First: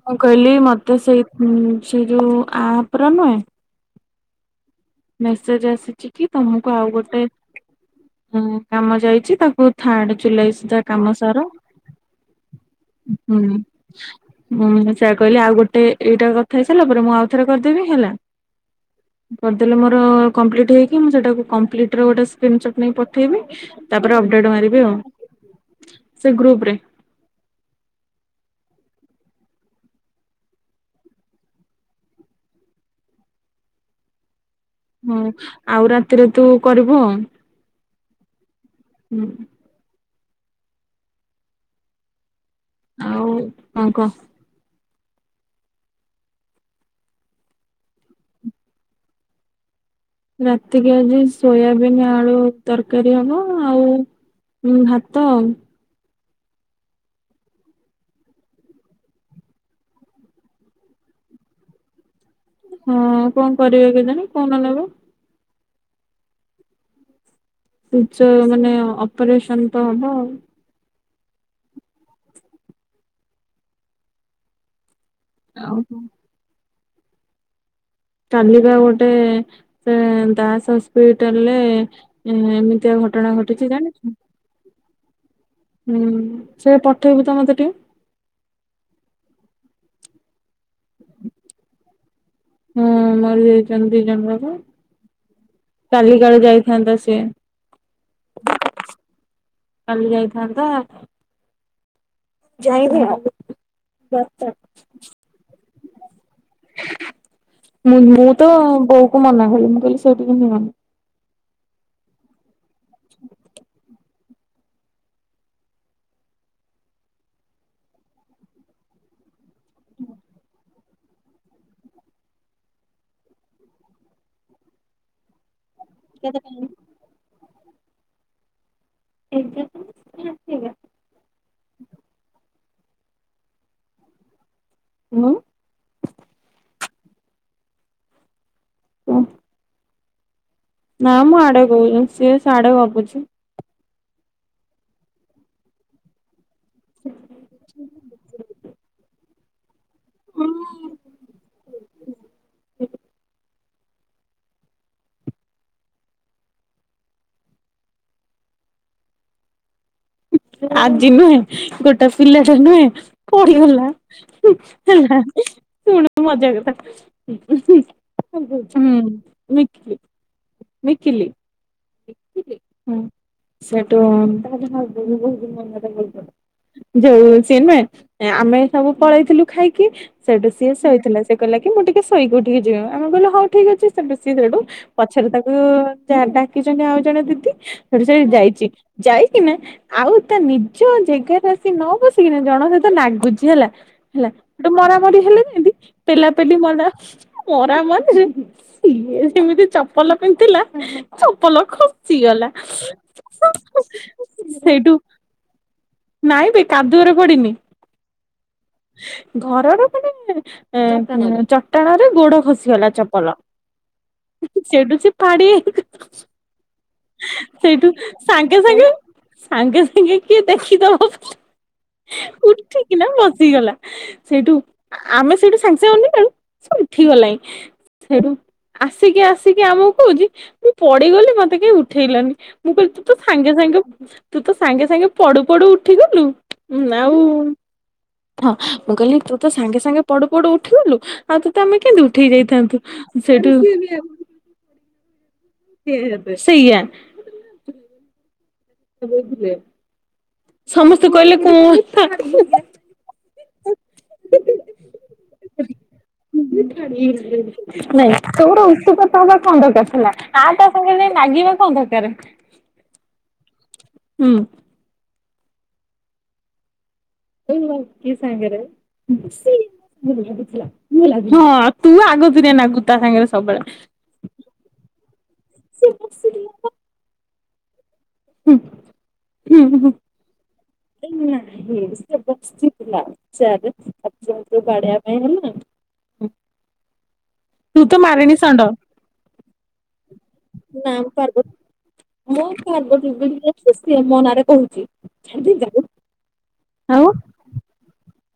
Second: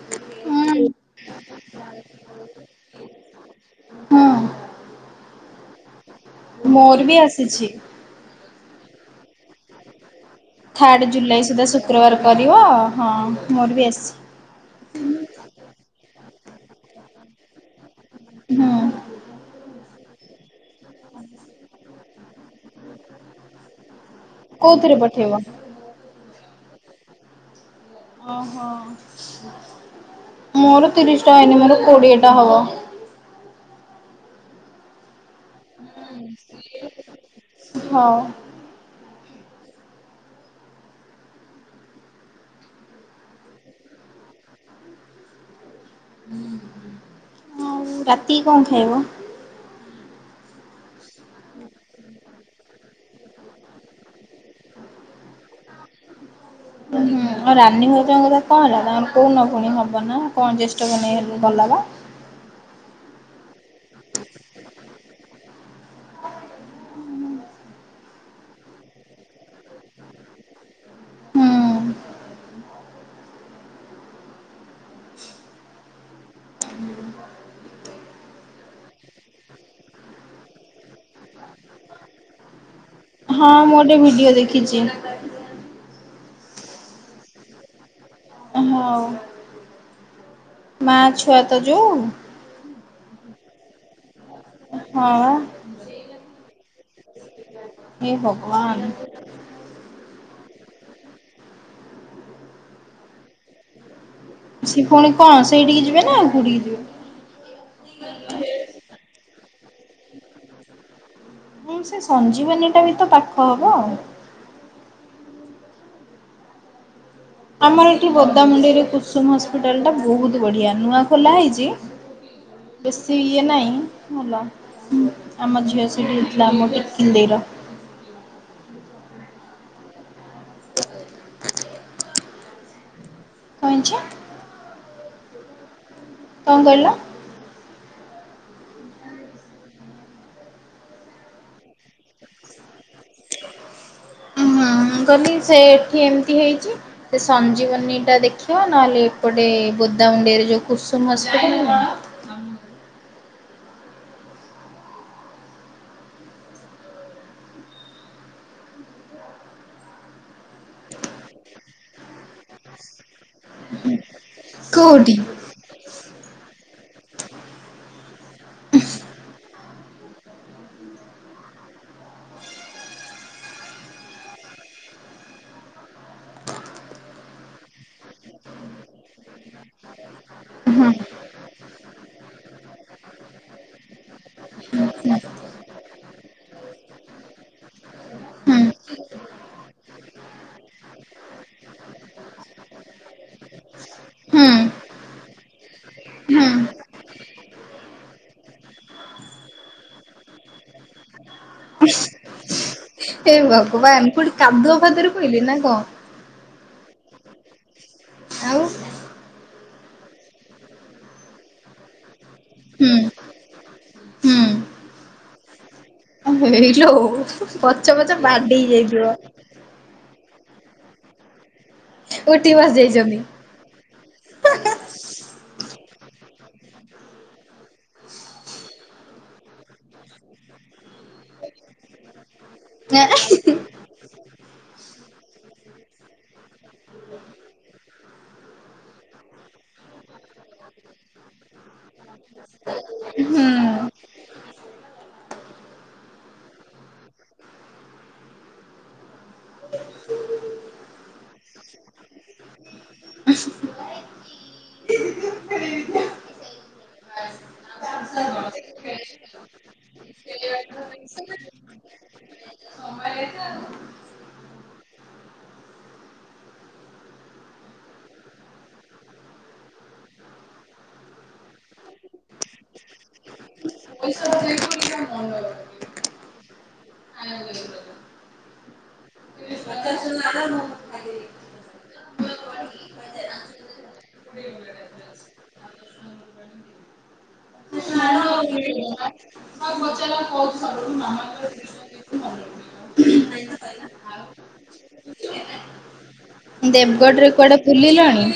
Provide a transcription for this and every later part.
ମୁଁ କହିଲି ହୁଁ ମତେ ସେଇ ସେଇ ଯୋଉ ଆପ ର ନୁହେଁ ହୁଁ। ମେସେଜ ଆସିଚି କି ତମକୁ ଆଉ ବି ଗୋଟେ ଆସିଛି। ଉଁ କାମ ଯାଇଚି ତାକୁ ଥାର୍ଡ ଜୁଲାଇ ସୁଦ୍ଧା ଥାର୍ଡ଼ କାମ ଜୁଲାଇ ସାର। ସୁଦ୍ଧା ଶୁକ୍ରବାର କରିବ। ହଁ ହୁଁ। ମୋର ବି ଆସିଛି ହୁଁ ସେଇଆ କହିଲେ ଆଉ ଗୋଟେ ଏଇଟା କଥା ହେଇ ସାରିଲା ପରେ ମୁଁ ଆଉଥରେ କରିଦେବି ହେଲା। ହୁଁ। କରିଦେଲେ ମୋର କଂପ୍ଲେଟି ହେଇକି ମୁଁ ସେଟାକୁ କଂପ୍ଲେଟି ର ଗୋଟ ସ୍କ୍ରନି ଶଟ ନେଇ ପଠେଇବି। ତାପରେ ଅପଡେଟ ମାରିବି କୋଉଥିରେ ଆଉ। ପଠେଇବ? ସେ ଗ୍ରୁପ ରେ। ଓହୋ ମୋର ତିରିଶ ଟା ହେଇନି। ମୋର କୋଡିଏ ଟା ହବ। ହଁ ଆଉ ରାତିରେ ତୁ କରିବୁ। ହଁ। ହୁଁ। ଆଉ କଣ କହ? ଆଉ ରାତିକି କଣ ଖାଇବ? ରାତିକି ଆଜି ସୋୟାବିନ୍ ଆଳୁ ତରକାରୀ ହବ ଆଉ ହୁଁ ଭାତ ଆଉ। ରାନୀ ଭାଉଜଙ୍କ କଥା କଣ ହେଲା? ତାଙ୍କର କୋଉ ନ ପୁଣି ହବ ନା କଣ ଜେଷ୍ଟକୁ ନେଇ ଗଲା ବା? ହଁ କଣ କରିବେ କେଜାଣେ? କନ ନଲାଗ। ଏ ଯୋଉ ମାନେ ଅପରେସନ ତ ହବ ଆଉ। ହୁଁ। ଆଉ କଣ? [unintelligible] ତାଲିକା ଗୋଟେ ସେ ଦାସ ହସ୍ପିଟାଲ ରେ ଏ ଏମିତିଆ ଘଟଣା ହଁ ଘଟିଛି ମୁଁ ଗୋଟେ ଜାଣିଚୁ? ଭିଡିଓ ଦେଖିଛି ହୁଁ ସେ ପଠେଇବୁ ତ ମତେ ଟିକେ। ହଁମ ମା ଛୁଆ ତ ଯୋଉ ହଁ ମରିଯାଇଚନ୍ତି ଦ ଜଣ ଯାକ। ହଁ କାଲି କାଳେ ଯାଇଥାନ୍ତା ସିଏ। ଏ ଭଗବାନ। କାଲି ଯାଇଥାନ୍ତା। ଯାଇଥିଲା ଡକ୍ଟର ସେ ପୁଣି କଣ ସେଇଠିକି ଯିବେ ନା ଆଉ କଉଁଠିକି ଯିବେ? ମୁ ମୁଁ ତ ବୋଉ କ ମନା କଲି ମୁଁ କହିଲି ସେଇଠିକି ନିଅନି। ହଁ ସେ ସଞ୍ଜୀବନୀ ଟା ବି ତ ପାଖ ହବ। ଆମର ଏଠି ବୋଦାମୁଣ୍ଡେଇରେ କୁସୁମ ହସ୍ପିଟାଲ ଟା ବହୁତ ବଢିଆ। ନୂଆ ଖୋଲା ହେଇଚି। ବେଶୀ ଇଏ ନାହିଁ ଭଲ। ଆମ ଝିଅ ସେଠି ହେଇଥିଲା ଆମ ଟିକିଲି ଦେଇର। [inaudible] କାଇଁକି? ହାଲୋ। କଣ କହିଲ? ହଁ। ନାଁ, ମୁଁ ଆଡେ କହୁଛନ଼, ସିଏ ସାଡେ ଗପୁଛି। ହଁ, ଗନି ସେ ଏଠି ଏମିତି ହେଇଛି। ଚି। ସେ ସଞ୍ଜୀବନୀ ଟା ଦେଖିବା, ନହେଲେ ଏପଟେ ବୋଦାମୁଣ୍ଡେଇରେ ଯଉ ହୁଁ କୁସୁମସ୍ [unintelligible] ଆଜି ନୁହେଁ ଗୋଟା ପିଲାଟା ନୁହେଁ, ପଡିଗଲା, କୋଉଠି? ହେଲା। ଶୁଣ୍ ମଜା କଥା, ହୁଁ, ମିକି ମିକିଲି, ହୁଁ ସେଟୁଁ [unintelligible] ଯୋଉ ସିଏ ନୁହେଁ, ଆମେ ସବୁ ପଳେଇଥିଲୁ ଖାଇକି! ସେଠୁ ସିଏ ହୁଁ ହୁଁ ଶୋଇଥିଲା। ସେ କହିଲା କି ମୁଁ ଟିକେ ଶୋଇି ଉଠିକି ଯିବି। ଆମେ କହିଲୁ ହଉ ଠିକ୍ ଅଛି। ତାପରେ, ସିଏ ସେଇଠୁ ପଛରେ ତାକୁ-ଉ ଯାହା ଡାକିଛନ୍ତି ଆଉ ଜଣେ ଦିଦି ସେଠୁ ସେ ଯାଇଚି, ଯାଇକିନା ଆଉ ତା ନିଜ ଜେଗାରେ ଆସି ନ ବସିକିନା ଜଣକ ସହିତ ନାଗୁଛି ହେଲା। ହେଲା ହେଟୁ ହୁଁ ମରାମରି ହେଲେ ଯେଁତି ପେଲାପେଲି ହୁଁ। ମଲା, ମରାମରି ରେ ଇଏ ଯେମିତି ଚପଲ ପିନ୍ଧିଥିଲା, ଚପଲ ଖସିଗଲା। ଏ ଭଗବାନ କୋଉଠି କାଦୁଅ ସେଇଠୁ ଫାଦୁଅରେ ପଇଲେ ନା କଣ? ନାଇଁ ବେ କାଦୁଅରେ ପଡ଼ିନି। ଆଉ। ଘରର ମାନେ-ଏଁ ଏଁ ଚଟାଣରେ ଗୋଡ ଖସିଗଲା ହୁଁ ଚପଲ। ସେଇଠୁ ଫାଡ଼ି ହେଇଗ ହେଇଲୋ-ଓ ପଛ ପଛ ସାଙ୍ଗେ ବାଡେଇ ସାଙ୍ଗେ ହେଇଯାଇଥିବ। ସାଙ୍ଗେ ସାଙ୍ଗେ କିଏ ଦେଖିଦବ ବୋଲି ଉଠି ବସି ଉଠିକିନା ଯାଇଛନ୍ତି। ବସିଗଲା। ସେଇଠୁ ଆମେ ସେଇଠୁ ସାଙ୍ଗେ ସାଙ୍ଗେ ଅନେଇଲାଳୁ ସେ ଉଠି ଗଲାଇଁ, ସେଇଠୁ ଆସିକି ଆସିକି ଆମକୁ କହୁଛି ମୁଁ ପଡିଗଲି ମତେ କେହି ଉଠେଇଲନି। ମୁଁ କହିଲି ତୁତ ସାଙ୍ଗେ ସାଙ୍ଗେ ତୁ ତ ସାଙ୍ଗେ ସାଙ୍ଗେ ପଡୁ ପଡୁ ଉଠିଗଲୁ ଆଉ-ଉଁ ହଁ, ମୁଁ କହିଲି ତୁ ତ ସାଙ୍ଗେ ସାଙ୍ଗେ ପଡୁ ପଡୁ ଉଠିଗଲୁ। ଆଉ ତୋତେ ଆମେ କେଁତି ଉଠେଇ ଯାଇଥାନ୍ତୁ? ସେଇଠୁ ହୁଁ ସେୟା। ସେ [unintelligible] ସମସ୍ତେ କହିଲେ କୋଣ [unintelligible] [inaudible] [inaudible] ନାଇଁ, ସେ ଗୋଟେ ଉତୁପାତ ହବା କଣ ଦରକାର ଥିଲା। ଆ ତା ସାଙ୍ଗେ ଯାଇଁ ଲାଗିବା କଣ ଦରକାର? [inaudible] ହୁଁ। ଓ! କିିଏ ସାଙ୍ଗରେ ହଁ, ତୁ ଆଗତୁରିଆ ନାଗୁ ତା ସାଙ୍ଗରେ ସବୁବେଳେ। [inaudible] [inaudible] ହୁଁ [inaudible] ଏ ନାହିଁ ସେ ବସିଥିଲା, ଚେୟାର୍ ରେ [unintelligible] ବାଡେୟା ପାଇଁ ନା ତୁ ତ ମାରିଣି ସଣ୍ଡ। [unintelligible] ମୋ ଫୋନ୍ ରେ [inaudible] ସିଏ ମୋ ନାଁରେ କହୁଚି। ଦେବ୍ ଗଡରେ କୁଆଡେ ବୁଲିଲଣି?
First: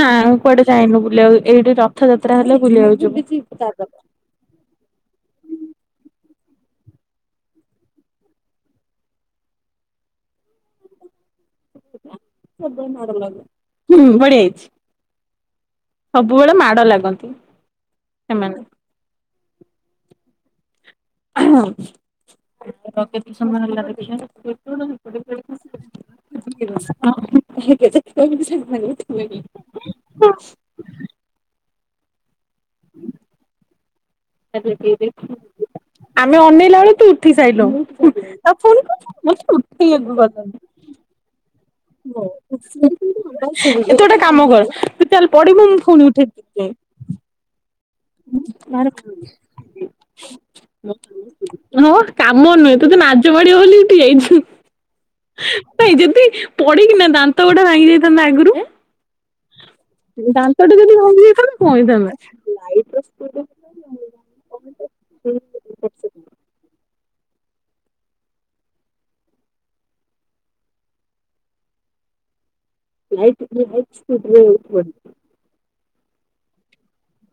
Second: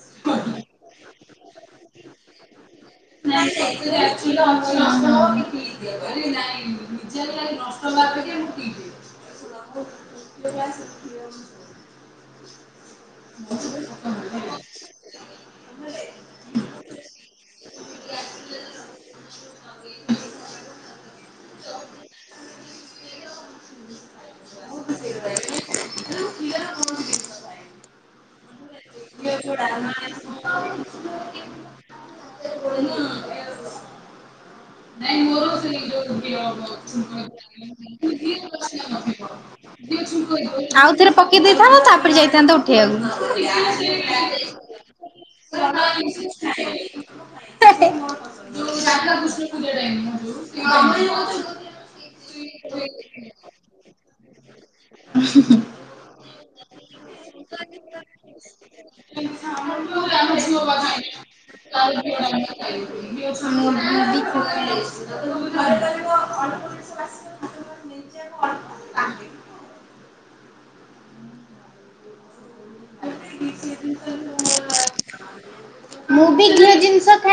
ନା ଆମେ କୁଆଡେ ଯାଇନୁ ବୁଲିଆକୁ ଏଇଠି ରଥଯାତ୍ରା ହେଲେ ବୁଲିିଆକୁ ଯିବୁ। [unintelligible] ଲଗା ସକ୍ତି ହବ। କେବେ [inaudible] ହୁଁ ବଡିଆ ହେଇଚି। ସବୁବେଳେ ମାଡ ଲାଗନ୍ତି ସେମାନେ। [unintelligible] କେତେ ସମୟ ହେଲା ଦେଖିଆ। ହ ତାକୁ କିଏ ଦେଇଥିଲା? କୋଉ ଗଛ ସାଇଲୁଣୁ। ନେଇକି ଆଉ ଫୁଣି ମତେ ଯିବ? ଉଠେଇବାକୁ ଗଲନି। [unintelligible] ଆଉ ଥରେ ପକେଇ ଦେଇଥାନ୍ତ ତାପରେ ଯାଇଥାନ୍ତ ଉଠେଇଆକୁ। [unintelligible] ହସ୍ପଟାଲ୍ ରେ ପଢିମୁ ମୁଁ ଫୁଣି ଉଠେଇକି ଆଣ୍ ହଁ କାମ ନୁହେଁ ତତେ ନାଜମାଡି ବୋଲି ତୁ ଯାଇଛୁ। ନାଇ ଯେଦି ପଡିକିନା ଦାନ୍ତ ଗୁଡା ଭାଙ୍ଗି ଯାଇଥାନ୍ତା ଆଗରୁ। ଆ ଦାନ୍ତ ଟା ଯଦି ଭାଙ୍ଗିଥାନ୍ତା କଁ ହେଇଥାନ୍ତା? ଲାଇପ୍ ର କ୍ସୁଲ୍ [unintelligible] ଲାଇଟ୍ ରେ ଯାଇକି ସ୍ପିଡ୍ ରେ ପଡିଲି। ହଁ ମୁ ବି ଝିଅ ଜିନିଷ ଖାଇ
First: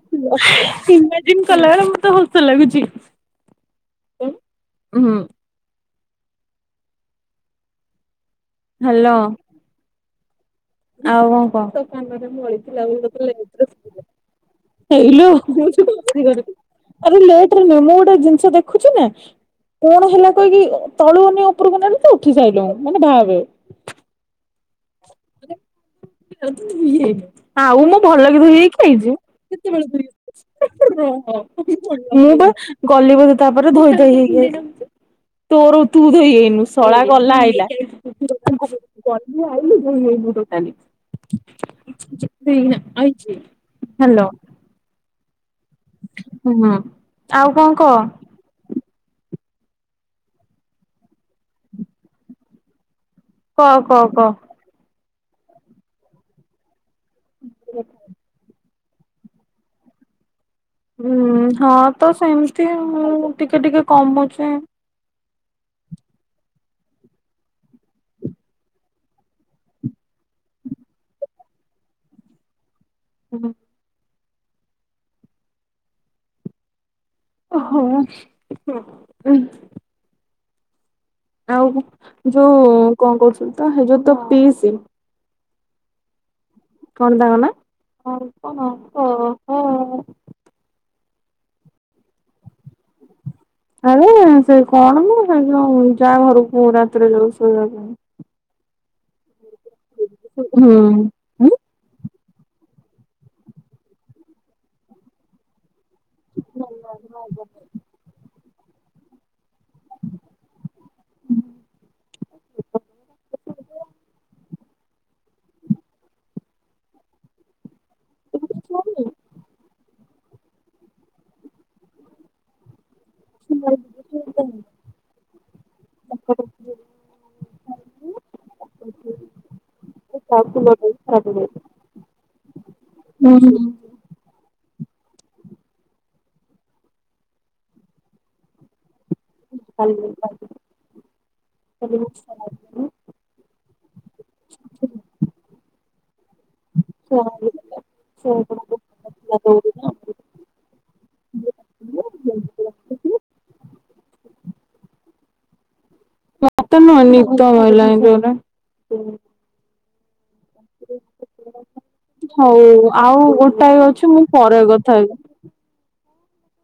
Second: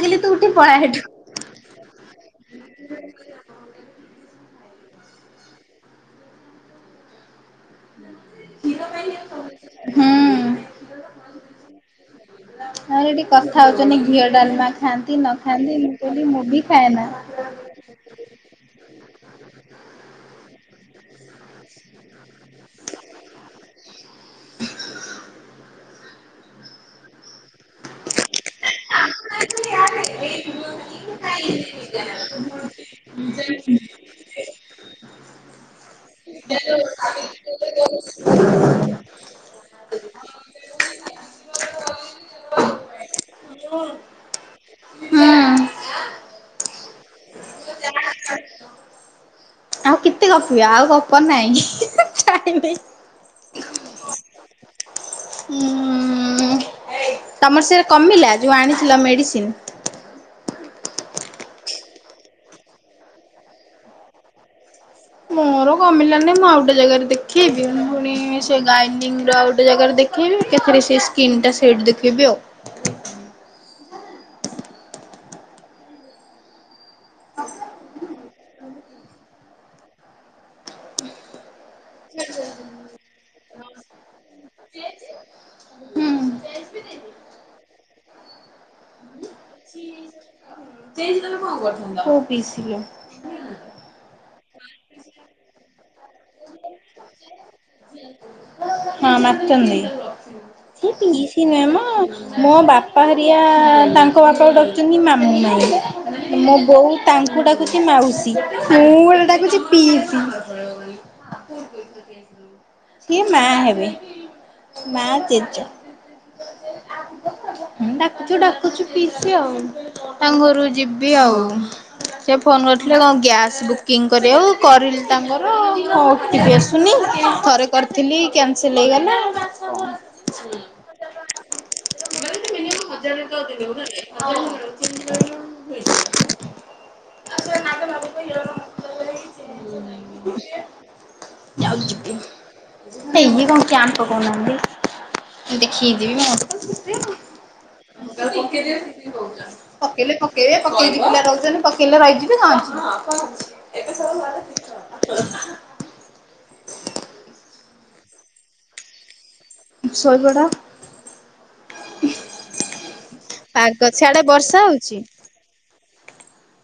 କହିଲେ ତୁ ଉଠି ପଳା ହେଠୁ। ବା ଇନ୍ କଲା ବେଳେ ମତେ ହସ ଲାଗୁଚି, ହୁଁ। ହୁଁ ହାଲୋ। ଆଉ କଣ କଣ? ଆରେ ଏଠି କଥା ହଉଛନ୍ତି [unintelligible] ଘିଅ ଡାଲମା ଖାଆନ୍ତି ହେଇଲୋ ନ ଖାଆନ୍ତି ମୁଁ କହିଲି ମୁଁ ବି ଖାଏନା। ଆବେ ଲେଖ୍। ମମୋ ଗୋଟେ ଜିନିଷ ଦେଖୁଚି ନା। କଣ ହେଲା କହିକି ତଳୁ ଆମେ ଉପରକୁ ନେଲୁ ତୁ ଉଠି ସାଇଲଉଁ, ମାନେ ଭାଗେ। ଆଉ ମୁଁ ଭଲ କି ଧୋଇ ହେଇକି ଆଇଚି, କେତେବେଳେ ଧୋଇହେଲୁ। ମୁଁ ବା ଗଲି ବୋଧେ ତାପରେ ଧୋଇ ଧାଇ ହେଇକି ଆଇଲି। ତୋର ତୁ ଧୋଇ ହେଇନୁ ଶଳା ଗଲା ଆଇଲା। ତୁ ଆଇଲୁ ଧୋଇ ହେଇନୁ ଯେ। ଆଲି [unintelligible] ହାଲୋ। ହୁଁ ହୁଁ, ଆଉ କଁ କହ? ଆସ। କେତେ ଗପିବେ ଆଉ ଗପ ନାଇଁ [unintelligible] ଟାଇମି କ କ କ। ଉଁ ତମର ସେଟା କମିଲା ଯୋଉ ଆଣିଥିଲ ମେଡ଼ିସିନ୍? ଉଁ ହଁ ତ ସେମିତି ମୁଁ ଟିକେ ଟିକେ କମୁଚି। ମୋର କମିଲା ନି ମୁଁ ଆଉଟେ ଜାଗାରେ ଦେଖେବି ପୁଣି ସେ ଗାଇନିଙ୍ଗ୍ ର ଆଉଟେ ଜାଗାରେ ଦେ ଖେଇବି ଏକାଥରେ ସେ ସ୍କିନ୍ ଟା ସେଟି ଦେଖେଇବି ଆଉ। ଉଁ ହୁଁ। ହଁଉ [unintelligible] ଆଉ ଯୋଉ କଣ କହୁଥିଲୁ ତ ହେ ଯୋଉ ତ ପିସି ହୁଁ। କଣ ତାଙ୍କ ନାଁ [unintelligible] ତେଇଶ ଦରେ କଣ କର୍ଥାନ୍ତ। କୋଉ ପିସି ଲୋ। ଆରେ ସେ କଣ ମୁଁ ସେ ଯ‌ଉ ଯାହା ଘରକୁ ରାତିରେ ଯଉ ଶୋଇବା ପାଇଁ। ହଁ ମାଚନ୍ଦି ହୁଁ। [unintelligible] କି ହୁଁ ନୁହେଁ ମ ମୋ ବାପା ହାରିଆ ତାଙ୍କ ବାପାକୁ ଡାକ୍ ଛନ୍ତି ମାମୁଁ ମାଇଁ। ମୋ ବୋଉ ତାଙ୍କୁ ଡାକୁଛି ମାଉସୀ ମୁଁ ଗୋଟେ ଡାକୁଛି ପିଇସି। ସିଏ ମା ହେବେ ମା ଜେଜ। ଡାକୁଛୁ ଡାକୁଛୁ ପିସି ଆଉ। ତାଙ୍କ ଘରୁ ଯିବି ଆଉ ସେ ଫୋନ୍ କରିଥିଲେ କଂ? ଗ୍ୟାସ୍ ବୁକିଂ କରିବାଉ କରିଲି ତାଙ୍କର ହଉଟିବି ଆସୁନି ଥରେ କର୍ ଥିଲି କ୍ୟାନସେଲ୍ ହେଇଗଲା। [unintelligible] ହଜାର ଟ ଦେଦବୁ ନାକି [unintelligible] [unintelligible] ଯାଉଚିକି। ଏ ଇଏ କଣ କ୍ୟାମ୍ପ୍ ପକ‌ଉନନ୍ତି ମୁଦେଖି ଜିବି [unintelligible] [unintelligible] ତାକୁ ପକେଦେ [unintelligible] ପକେଇଲେ ପକେଇବେ ପକେଇକି ପିଲା ରହୁଛନ୍ ପକେଇଲେ ରହିଯିବେ କଂ। ଏତେ ସବୁ ଘରେ ମତେନୁଏ ନିଦ‌ ମାଇଲାଇଁ ଜୋରେ। ସୋଇପଡ। ହଉ ଆଉ ପାଗ ଗୋଟାଏ ଅଛି ସିଆଡେ ମୁଁ ବର୍ଷା ପରେ ହଉଛି? କଥା ହେବି।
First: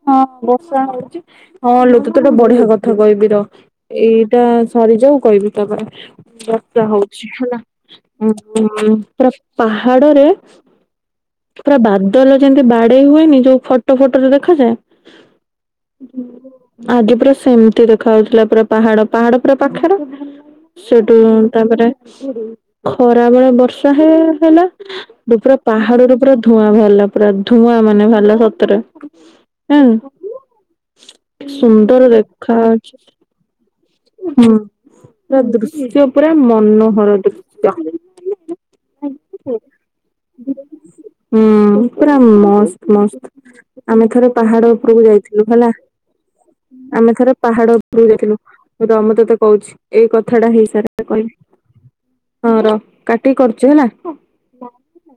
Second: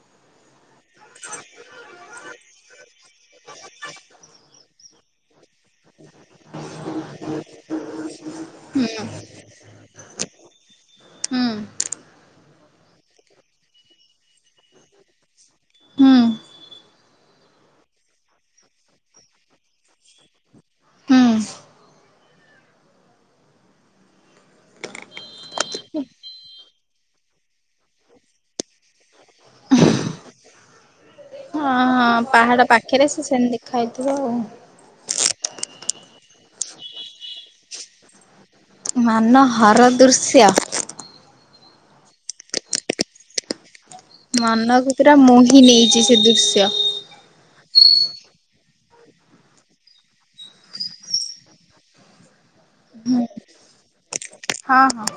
ହଁ ବର୍ଷା ହଉଛି ହଁ ଲୋ ତତେଟେ ବଢିଆ କଥା କହିବି ର ଏଇଟା ସରିଯାଉ କହିବି ତାପରେ ବର୍ଷା ହଉଛି ହେଲା ଉଁ ହୁଁ ଉଁ ପ୍ରା ପାହାଡରେ ହୁଁ ପୁରା ବାଦଲ ଯେମ୍ତି ବାଡେଇ ହୁଏନି ଯୋଉ ଫଟ ଫଟରେ ଦେ ଖା ଯାଏ ହୁଁ ଆଗେ ପୁରା ସେମ୍ତି ଦେ ଖା ଉଥିଲା ପୁରା ପାହାଡ ପାହାଡ ପୁରା ପାଖରେ ସେଠୁ ହୁଁ। ତାପରେ ଖରାବେଳେ ବର୍ଷା ହେ ହେଲା। ଡୁପ୍ରା ପାହାଡରୁ ପୁରା ଧୂଆଁ ଭାର୍ଲା ପୁରା ଧୂଆଁ ମାନେ ଭାର୍ଲା ସତରେ। ହୁଁ। କି ସୁନ୍ଦର ହଁ ଦେଖା ପାହାଡ ପାଖରେ ସେ ସେମିତି ଦେଖା ହେଇଥିବ ଆଉ। ଅଛି ହୁଁ। ପୁରା ଦୃଶିଜ ପୁରା ମନୋହର ମାନ ଦୃଶ୍ୟ। ହର ଦୃଶ୍ୟ ହୁଁ ପୁରା ମସ୍ତ୍ ମସ୍ତ୍। ଆମେ ଥରେ ପାହାଡ ମନକୁ ଉପୁରୁକୁ ପୁରା ଯାଇଥିଲୁ ମୋହି ହେଲା ନେଇଛି ସେ ଦୃଶ୍ୟ। ଆମେ ଥରେ ପାହାଡ ଉପୁରୁକୁ ଯାଇଥିଲୁ। ର ମୁଁ ତତେ କହୁଛି ଏଇ କଥା ଟା ହେଇସାରେ କହିବି। ହଁ ର କାଟିି କି କରୁଚି ହେଲା। ହଁ ହଁ।